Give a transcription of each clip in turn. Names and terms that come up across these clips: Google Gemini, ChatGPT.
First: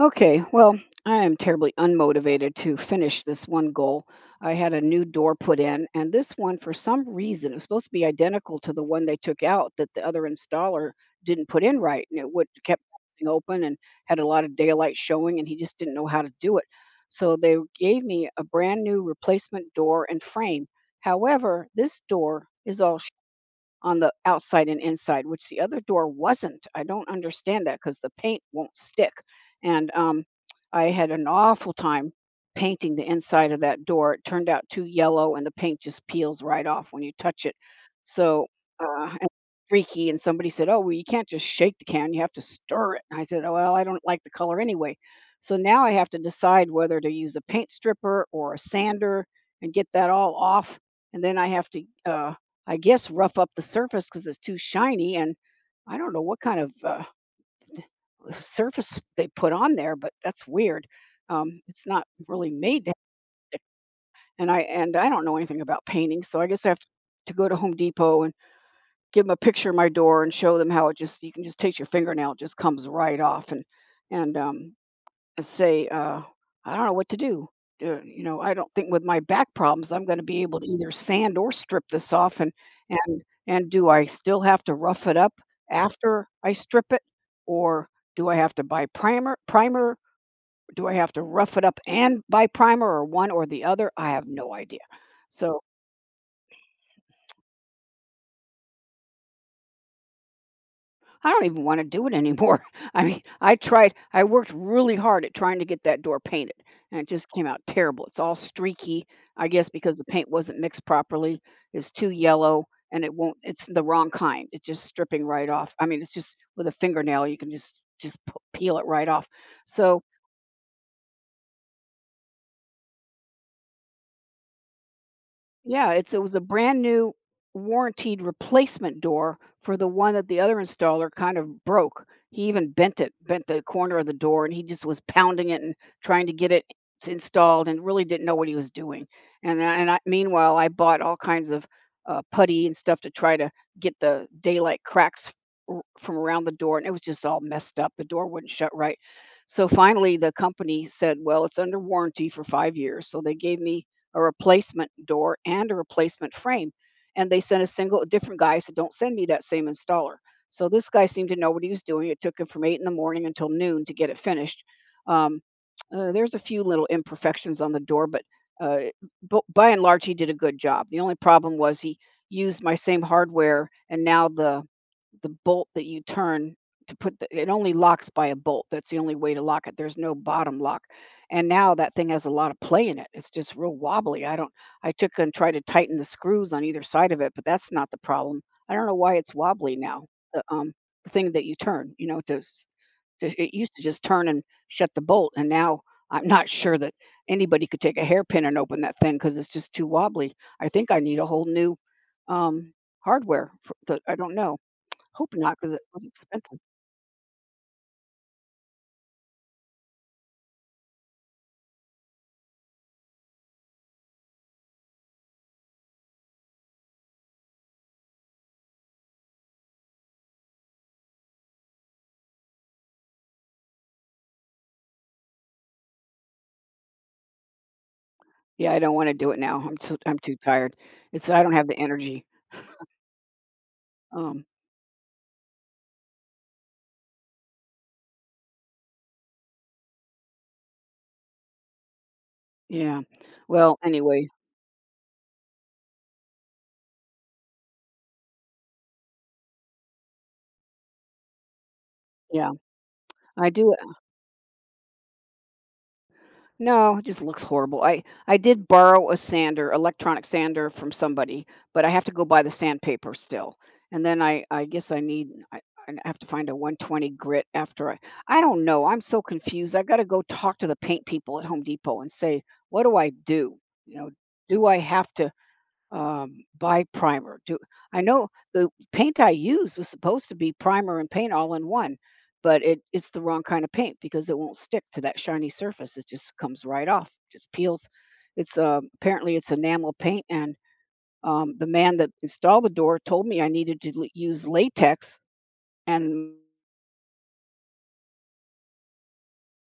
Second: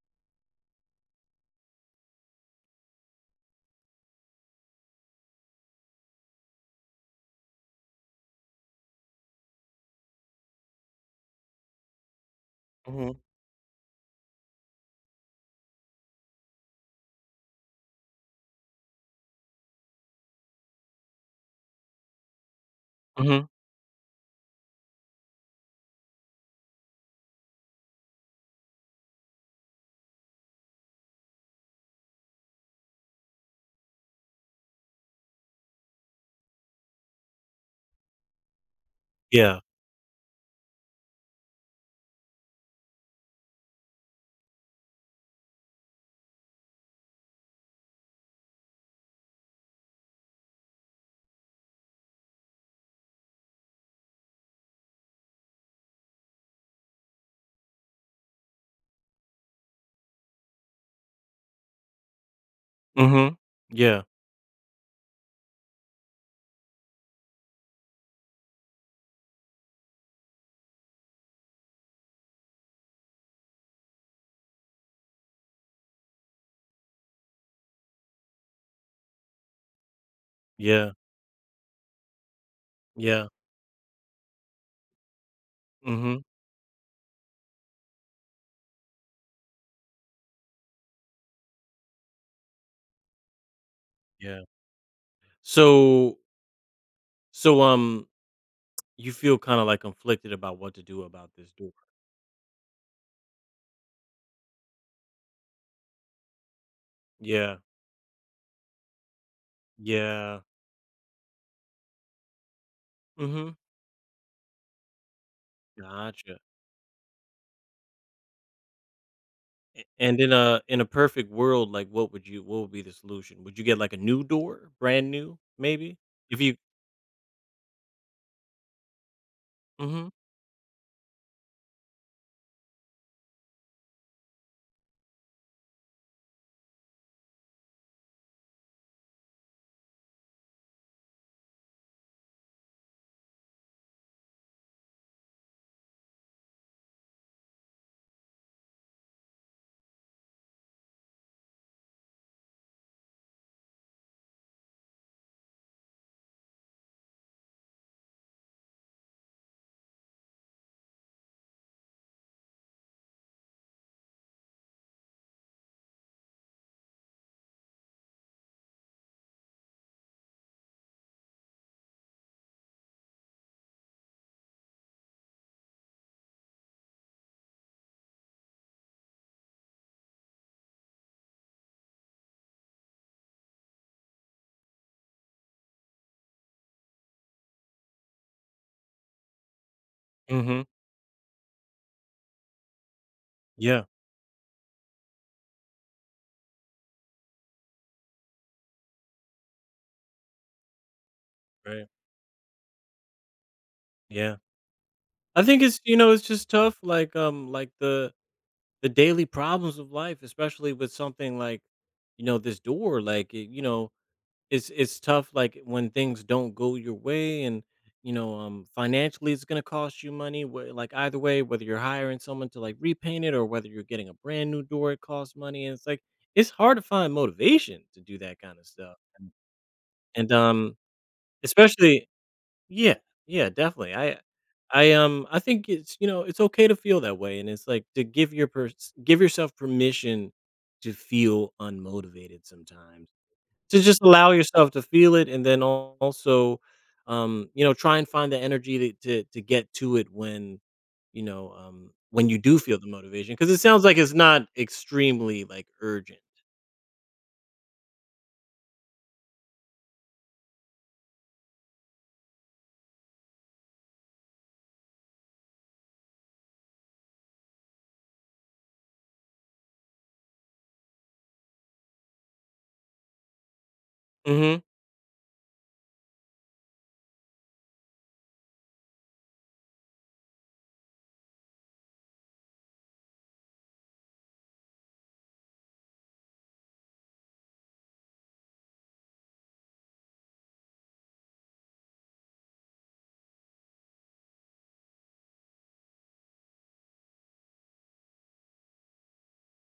Okay, well, I am terribly unmotivated to finish this one goal. I had a new door put in, and this one, for some reason, it was supposed to be identical to the one they took out that the other installer didn't put in right, and it would kept Mhm, bouncing open and had a lot of daylight showing, and he just didn't know how to do it. So they gave me a brand new replacement door and frame. However, this door is all mhm, on the outside and inside, which the other door wasn't. I don't understand that because the paint won't stick. And I had an awful time painting the inside of that door. It turned out too yellow, and the paint just peels right off when you touch it. So and yeah, freaky. And somebody said, "Oh, well, you can't just shake the can; you have to stir it." And I said, "Oh, well, I don't like the color anyway." So now I have to decide whether to use a paint stripper or a sander and get that all off. And then I have to I guess, rough up the surface because it's too shiny. And I don't know what kind of surface they put on there, but that's weird. It's not really made to. mhm, yeah, And I don't know anything about painting, so I guess I have to go to Home Depot and give them a picture of my door and show them how it just you can just take your fingernail, it just comes right off. And um, and say, I don't know what to do. I don't think with my back problems I'm going to be able to either yeah, sand or strip this off. And and yeah, and do I still have to rough it up mhm, after I strip it, or do I have to buy primer? Primer? Do I have to rough it up and buy primer, or one or the other? I have yeah. no idea. So So so you feel kinda, like, conflicted about what to do I about don't this even door. wanna do it anymore. I mean, I worked really hard at trying to get that door painted, and it just came Yeah, out terrible. It's all streaky, I guess because the paint yeah, wasn't mixed properly. It's too yellow, and it won't mhm, it's the wrong kind. It's just stripping right off. I mean, it's just gotcha. with a fingernail, you can just p peel it right off. A So, and in a perfect world, like, what would you what would be the solution? Would you get, like, a new door? Brand new, yeah, maybe? it's it was a If you brand new warranted replacement door for the mhm, one that the other installer kind of broke. He even bent it, bent the corner of the door, and he just was pounding it and trying to get it installed, and really didn't know what he was doing. Meanwhile, I bought all kinds of putty and stuff to try to get the daylight cracks from around the door, and it was just all messed up. The door wouldn't shut right. So finally, the company said, "Well, it's under warranty for 5 years." So they gave me a replacement door and a replacement frame. And they sent a single different guy. I said, "Don't send me that same installer." So this guy seemed to know what he was doing. It took him from eight in the morning until noon to get it finished. Um, there's a few little imperfections on the door, but uh, by and large, he did a good job. The only problem was he used my same hardware, and now the bolt that you turn to put the, it only locks by a bolt. That's the only way to lock it. There's no bottom lock and now that thing has a lot of play in it. It's just real wobbly. I don't I took and tried to tighten the screws on either side of it, but that's not the problem. I don't know why it's wobbly now. The mhm, um the thing that you turn, you know, to it used to yeah, just turn and shut the bolt and now I'm not sure that anybody could take a hairpin and open that thing cuz it's just too wobbly. I think I need a whole new right, um hardware for the, I don't yeah. know. Hope I not think cuz it it's you was know, it's just expensive. tough, like, the daily problems of life, especially with something like, this door, like it, it's tough like when things don't go your way and financially it's going to cost you money, like either way, whether you're hiring someone to like repaint it or whether you're getting a brand new door. It costs money, and it's like it's hard to find motivation to do that kind of Yeah, I don't stuff. want to do it now. I'm And too tired. It's I don't have the especially energy. yeah, yeah, definitely. I Um I um I think it's it's okay to feel that way, and it's like to give yourself permission to feel unmotivated Yeah. sometimes. Well, To just anyway, allow yourself to feel it, and then also try and find the energy to get to it when when you yeah. do feel the motivation, I because it do sounds like it's not extremely like urgent. no, it just looks horrible. I did borrow a sander, electronic sander from somebody, but I have to go buy the sandpaper still. And then I have to find a 120 grit after I don't know. I'm so confused. I got to go talk to the paint people at Home Depot and say, "What do I do?" You know, Mhm. do I have to buy primer? Do I know The paint I used was supposed to be primer and paint all in one, but it's the wrong kind of paint because it won't stick to that shiny surface. It just comes right off, just peels. It's apparently it's enamel paint, and the man that installed the door told me I needed to use latex and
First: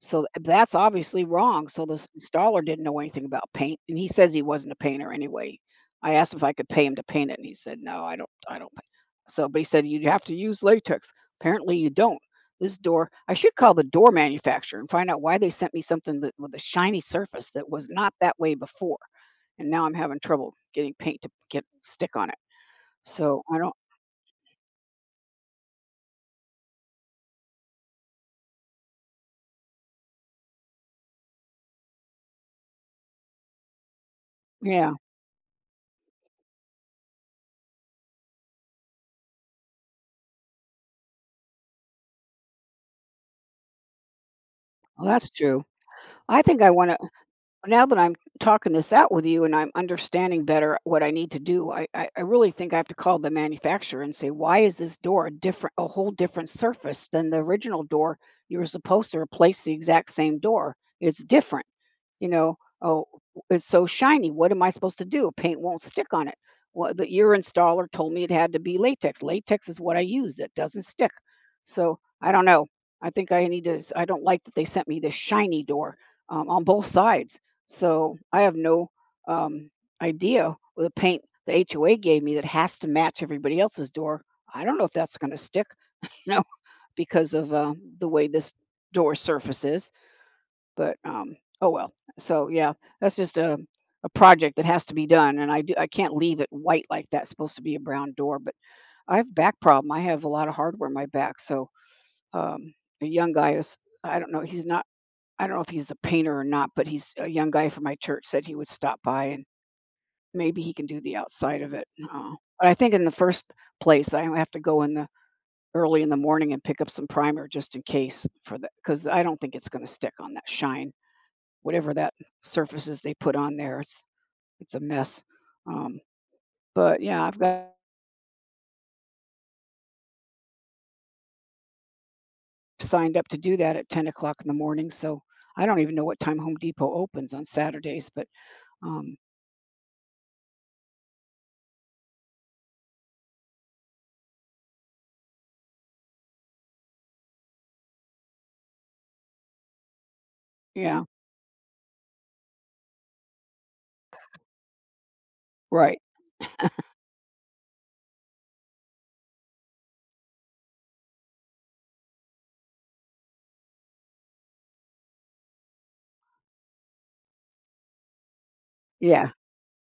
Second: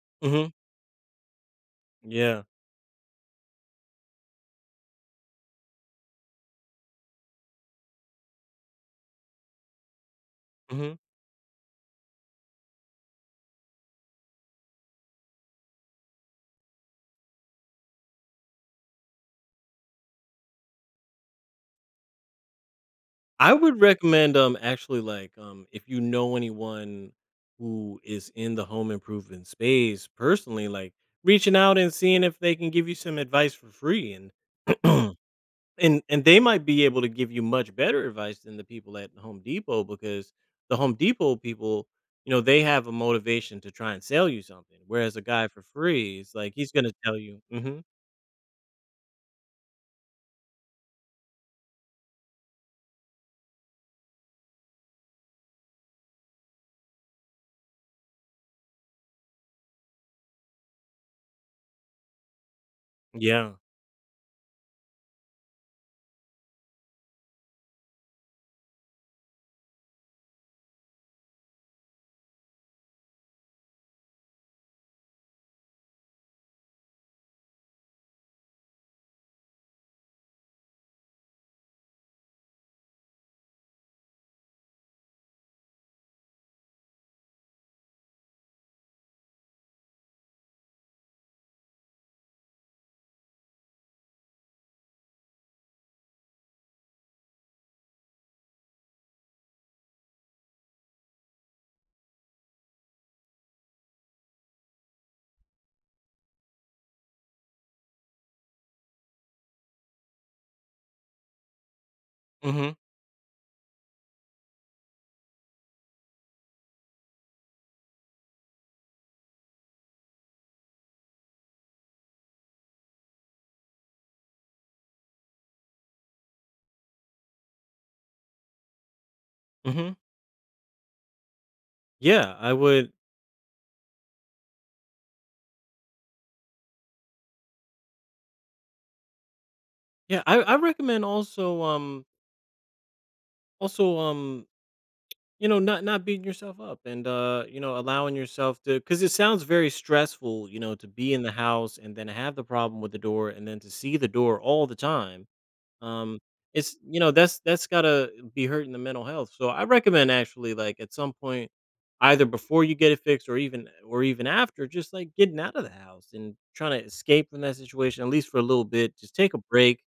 so th Mhm. that's obviously wrong. So this Yeah. installer didn't know anything about paint, and he says he wasn't a painter anyway. I asked if I could pay him to paint it, and he said, "No, I don't. I don't So, but he said you'd have to use Mhm. latex. Apparently, you don't. This door, I should call the door manufacturer and find out why they sent me something that with a shiny surface that was not that way before. And now I'm having trouble getting paint to get stick on it. So I I don't. would recommend, actually, like, if you know anyone who is in the home improvement space personally, like, reaching out and seeing if they can give you some advice for free, and Yeah, and they might be able to give you much better advice than the people at Home Depot, because the Home Depot people, you know, they have a motivation to try and sell you something, well, whereas a that's guy for true. free is I like, think I he's want gonna to. tell you. Mhm. Now that I'm talking this out with you and I'm understanding better what I need to do, I really think I have to call the manufacturer and say, why is this door a different, a whole different surface than the original door? You were supposed to replace the exact same door. It's different. You know, "Oh, Yeah. it's so shiny. What am I supposed to do? Paint won't stick on it. Well, the, your installer told me it had to be latex. Latex is what I use. It doesn't stick." So I don't know. I think I need to. S- I don't like that they sent me this shiny door on both sides. So I have no um, idea with the paint the HOA gave me that has to match everybody else's door. I don't know if that's going to stick. You know, because of the way this door surface is. But, oh well. So yeah, that's just a project that has to be done, and I can't leave it white like that. It's supposed to be a brown door, but I have back problem. I have a lot of hardware in my back. So um, a young guy is I don't know. He's not. I don't know if he's a painter or not, but he's a young guy from my church said he would stop by and maybe he can do the outside of it. Uh, but I Mhm. think in the first place, I have to go in the early in the morning and pick up some primer just in case for that because I don't think it's going to stick on that shine whatever that surfaces they put on there. It's a mess. Um, but yeah, I've got Mhm. Yeah, I would signed up to do that at 10 o'clock in the morning. So I don't even know what time Home Depot opens on Saturdays, but um, yeah, I recommend also, also um you know, not not beating yourself up, and you know, allowing yourself to, because it sounds very stressful, you know, to yeah, be in the house and then have the problem with the door and then to see the door all the time. right. um it's, you know, that's gotta be hurting the mental health. So I recommend actually, like, at some point either before you get it fixed or even after, just like getting out of the house and trying to escape from that situation, at least for a little bit. Just Yeah. take a break,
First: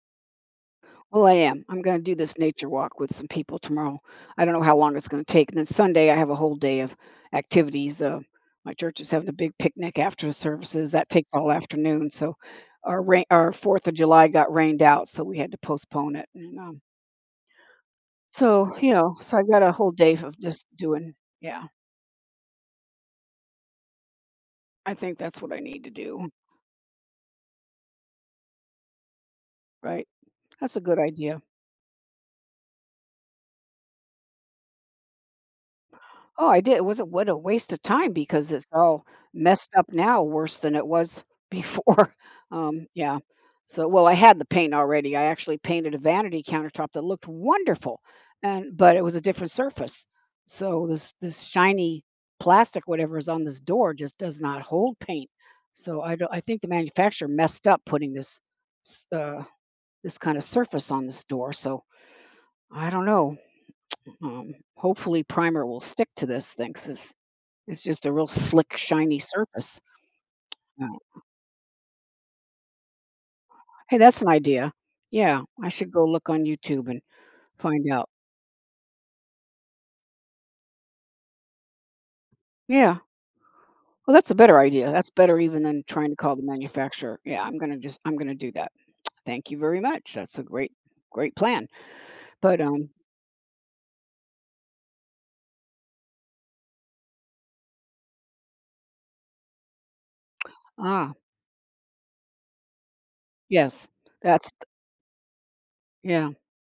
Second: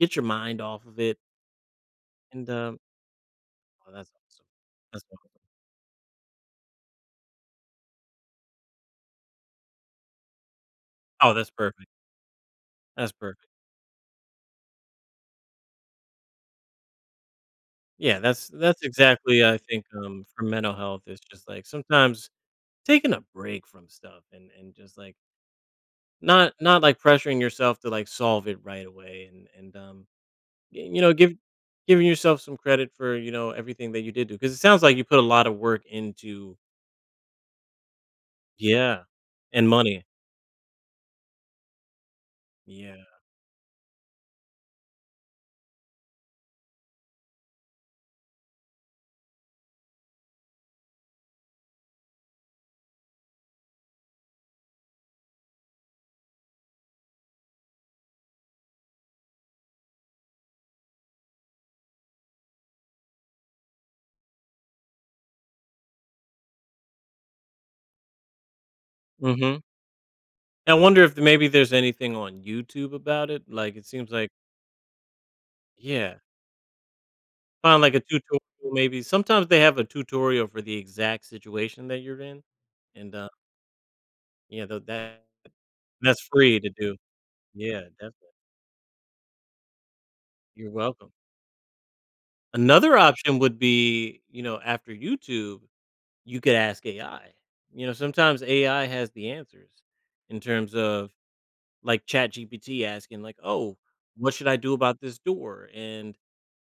get your mind off of it. Well, I am. I'm going to do this And nature um walk with some people oh, tomorrow. that's I awesome. don't know how long That's it's going to awesome. take. And then Sunday, I have a whole day of activities. My church is having a big picnic after the services. That takes Oh, that's all perfect. afternoon. So our That's rain, perfect. our 4th of July got rained out, so we had to postpone it. And Yeah, So, that's you know, so I exactly. I got a think, whole day of for just mental health, doing it's just, yeah, like, sometimes taking a break from stuff, and I just, think like, that's what I need to do, not not, like, pressuring yourself to, like, solve it right away, right? That's a y good you know, give idea. giving yourself some credit for, you know, everything that you did do, because it sounds like you put a lot of work Oh, into. I did. It was a what a waste of time because it's all Yeah, and messed up money. now worse than it was before. Yeah. Yeah. So, well, I had the paint already. I actually painted a vanity countertop that looked wonderful, and but it was a different surface. So this shiny plastic whatever is on this door just does not hold paint. So I don't, I think the manufacturer messed up putting this s- uh, this kind of surface on this door. So I don't know. Hopefully primer will stick to this thing 'cause it's just a real slick, shiny Mhm. surface. I Wow. wonder if maybe there's anything on YouTube about it, like, it Hey, seems that's an like. idea. Yeah, I should go Yeah. look on YouTube and Find find like a out. tutorial maybe. Sometimes they have a tutorial for the exact situation that you're in, Yeah. and, Well, that's a better yeah, tho idea. That's that better even than trying to that's call the free to do. manufacturer. Yeah, I'm gonna Yeah, just I'm gonna definitely. do that. Thank you very much. That's a You're welcome. great plan. But Another option would be, you know, after YouTube, you could ask AI. You know, sometimes AI has the answers in terms ah, of, like, ChatGPT asking, like, "Oh, yes, what should that's I do about this door?" Yeah,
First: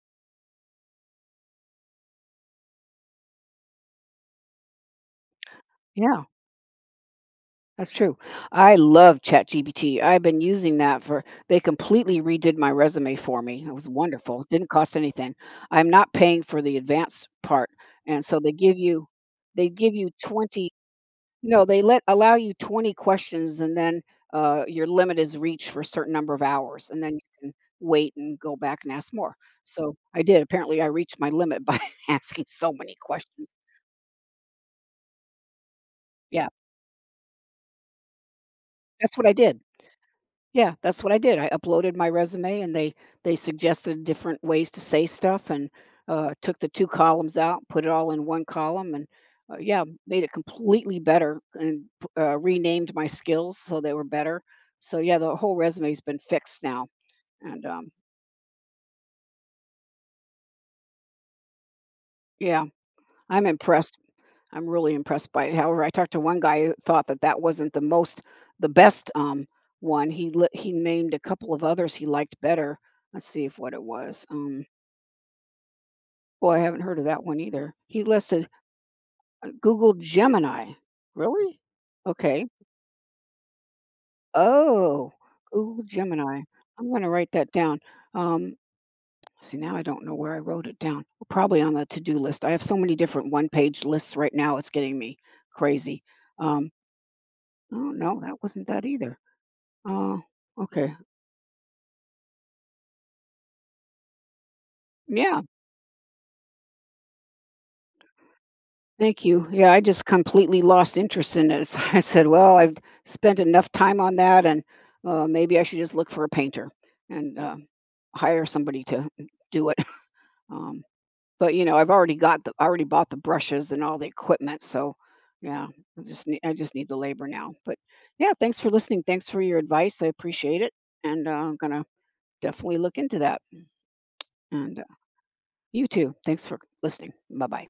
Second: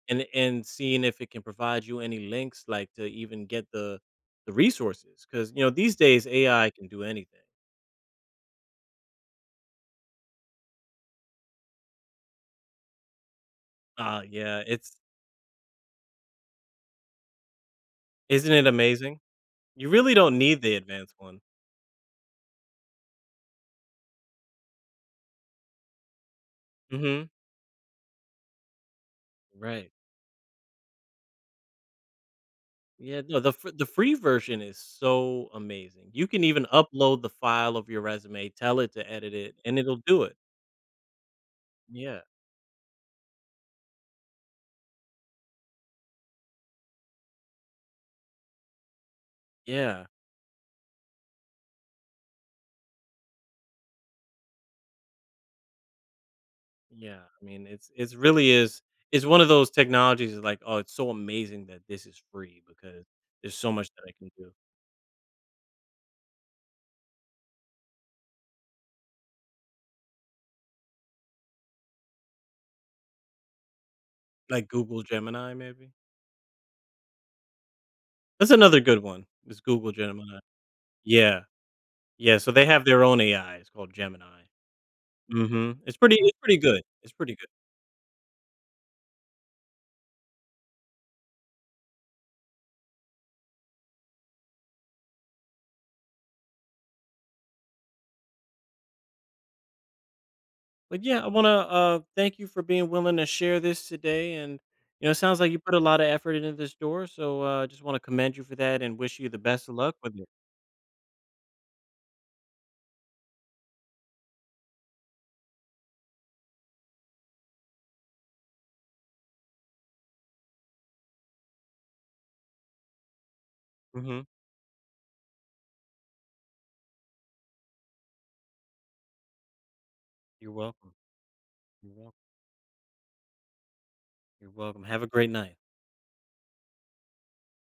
and seeing if it can provide you any links, like to even get the resources, because you know these yeah. days AI can do anything. That's true. I love ChatGPT. I've been using that for, they completely redid my resume for me. It was Ah, wonderful. It yeah, didn't cost it's anything. I'm not paying for the advanced part. And so isn't it amazing. they You give you really don't need 20, the advanced one. No, they let, allow you 20 questions and then your limit is reached for a certain number of hours. And then you Hmm. can wait and go back and ask more. Right. So I did. Apparently I reached my limit by asking so many Yeah, no, questions. The free version is so amazing, you can Yeah, even upload the file of your resume, tell it to that's what I edit it, did. and it'll do it. Yeah, that's what I did. I uploaded my Yeah. resume and they suggested different ways to say stuff and took the two columns out, put it all in one column and yeah, Yeah. made it completely better and renamed my skills so they were better. So yeah, the whole resume's been fixed now. Yeah, I And mean, it's it's really is. It's one of those technologies that's like, oh, it's so amazing that this is free, Yeah, because I'm there's so much impressed. that I can do. I'm really impressed by it. However, I talked to one guy who thought that that wasn't the best one. He named a couple of others he liked better. Let's see if what it was. Like Google Gemini, maybe? Well, I haven't heard of that one either. He listed That's another good one, is Google Google Gemini. Gemini. Yeah. Really? Yeah, Okay. so they have their own AI, it's called Gemini. Oh, Mhm. Google It's Gemini. pretty good, I'm gonna it's write pretty good. that down. Um, See, now I don't know where I wrote it down. Probably on the to-do list. I have so many different one-page lists right now. It's getting me crazy. Um, oh no, that wasn't that either. Oh, okay. But, yeah, I wanna, thank you for being willing to share this today, and, you know, it sounds Yeah, like you put a lot of effort into this door, so, just wanna commend you for that and wish thank you the you. best Yeah, of I luck just with it. completely lost interest in it. I said, "Well, I've spent enough time on that, and maybe I should just look for a painter and hire somebody to do it." Um, but you know, I already bought the brushes and all the Mhm. equipment, so yeah, I just need the labor now. But yeah, thanks for listening. Thanks for your advice. I You're appreciate it, welcome. and I'm gonna You're welcome. definitely look into that. You're And welcome. Have a great night. you too. Thanks for listening. Bye bye.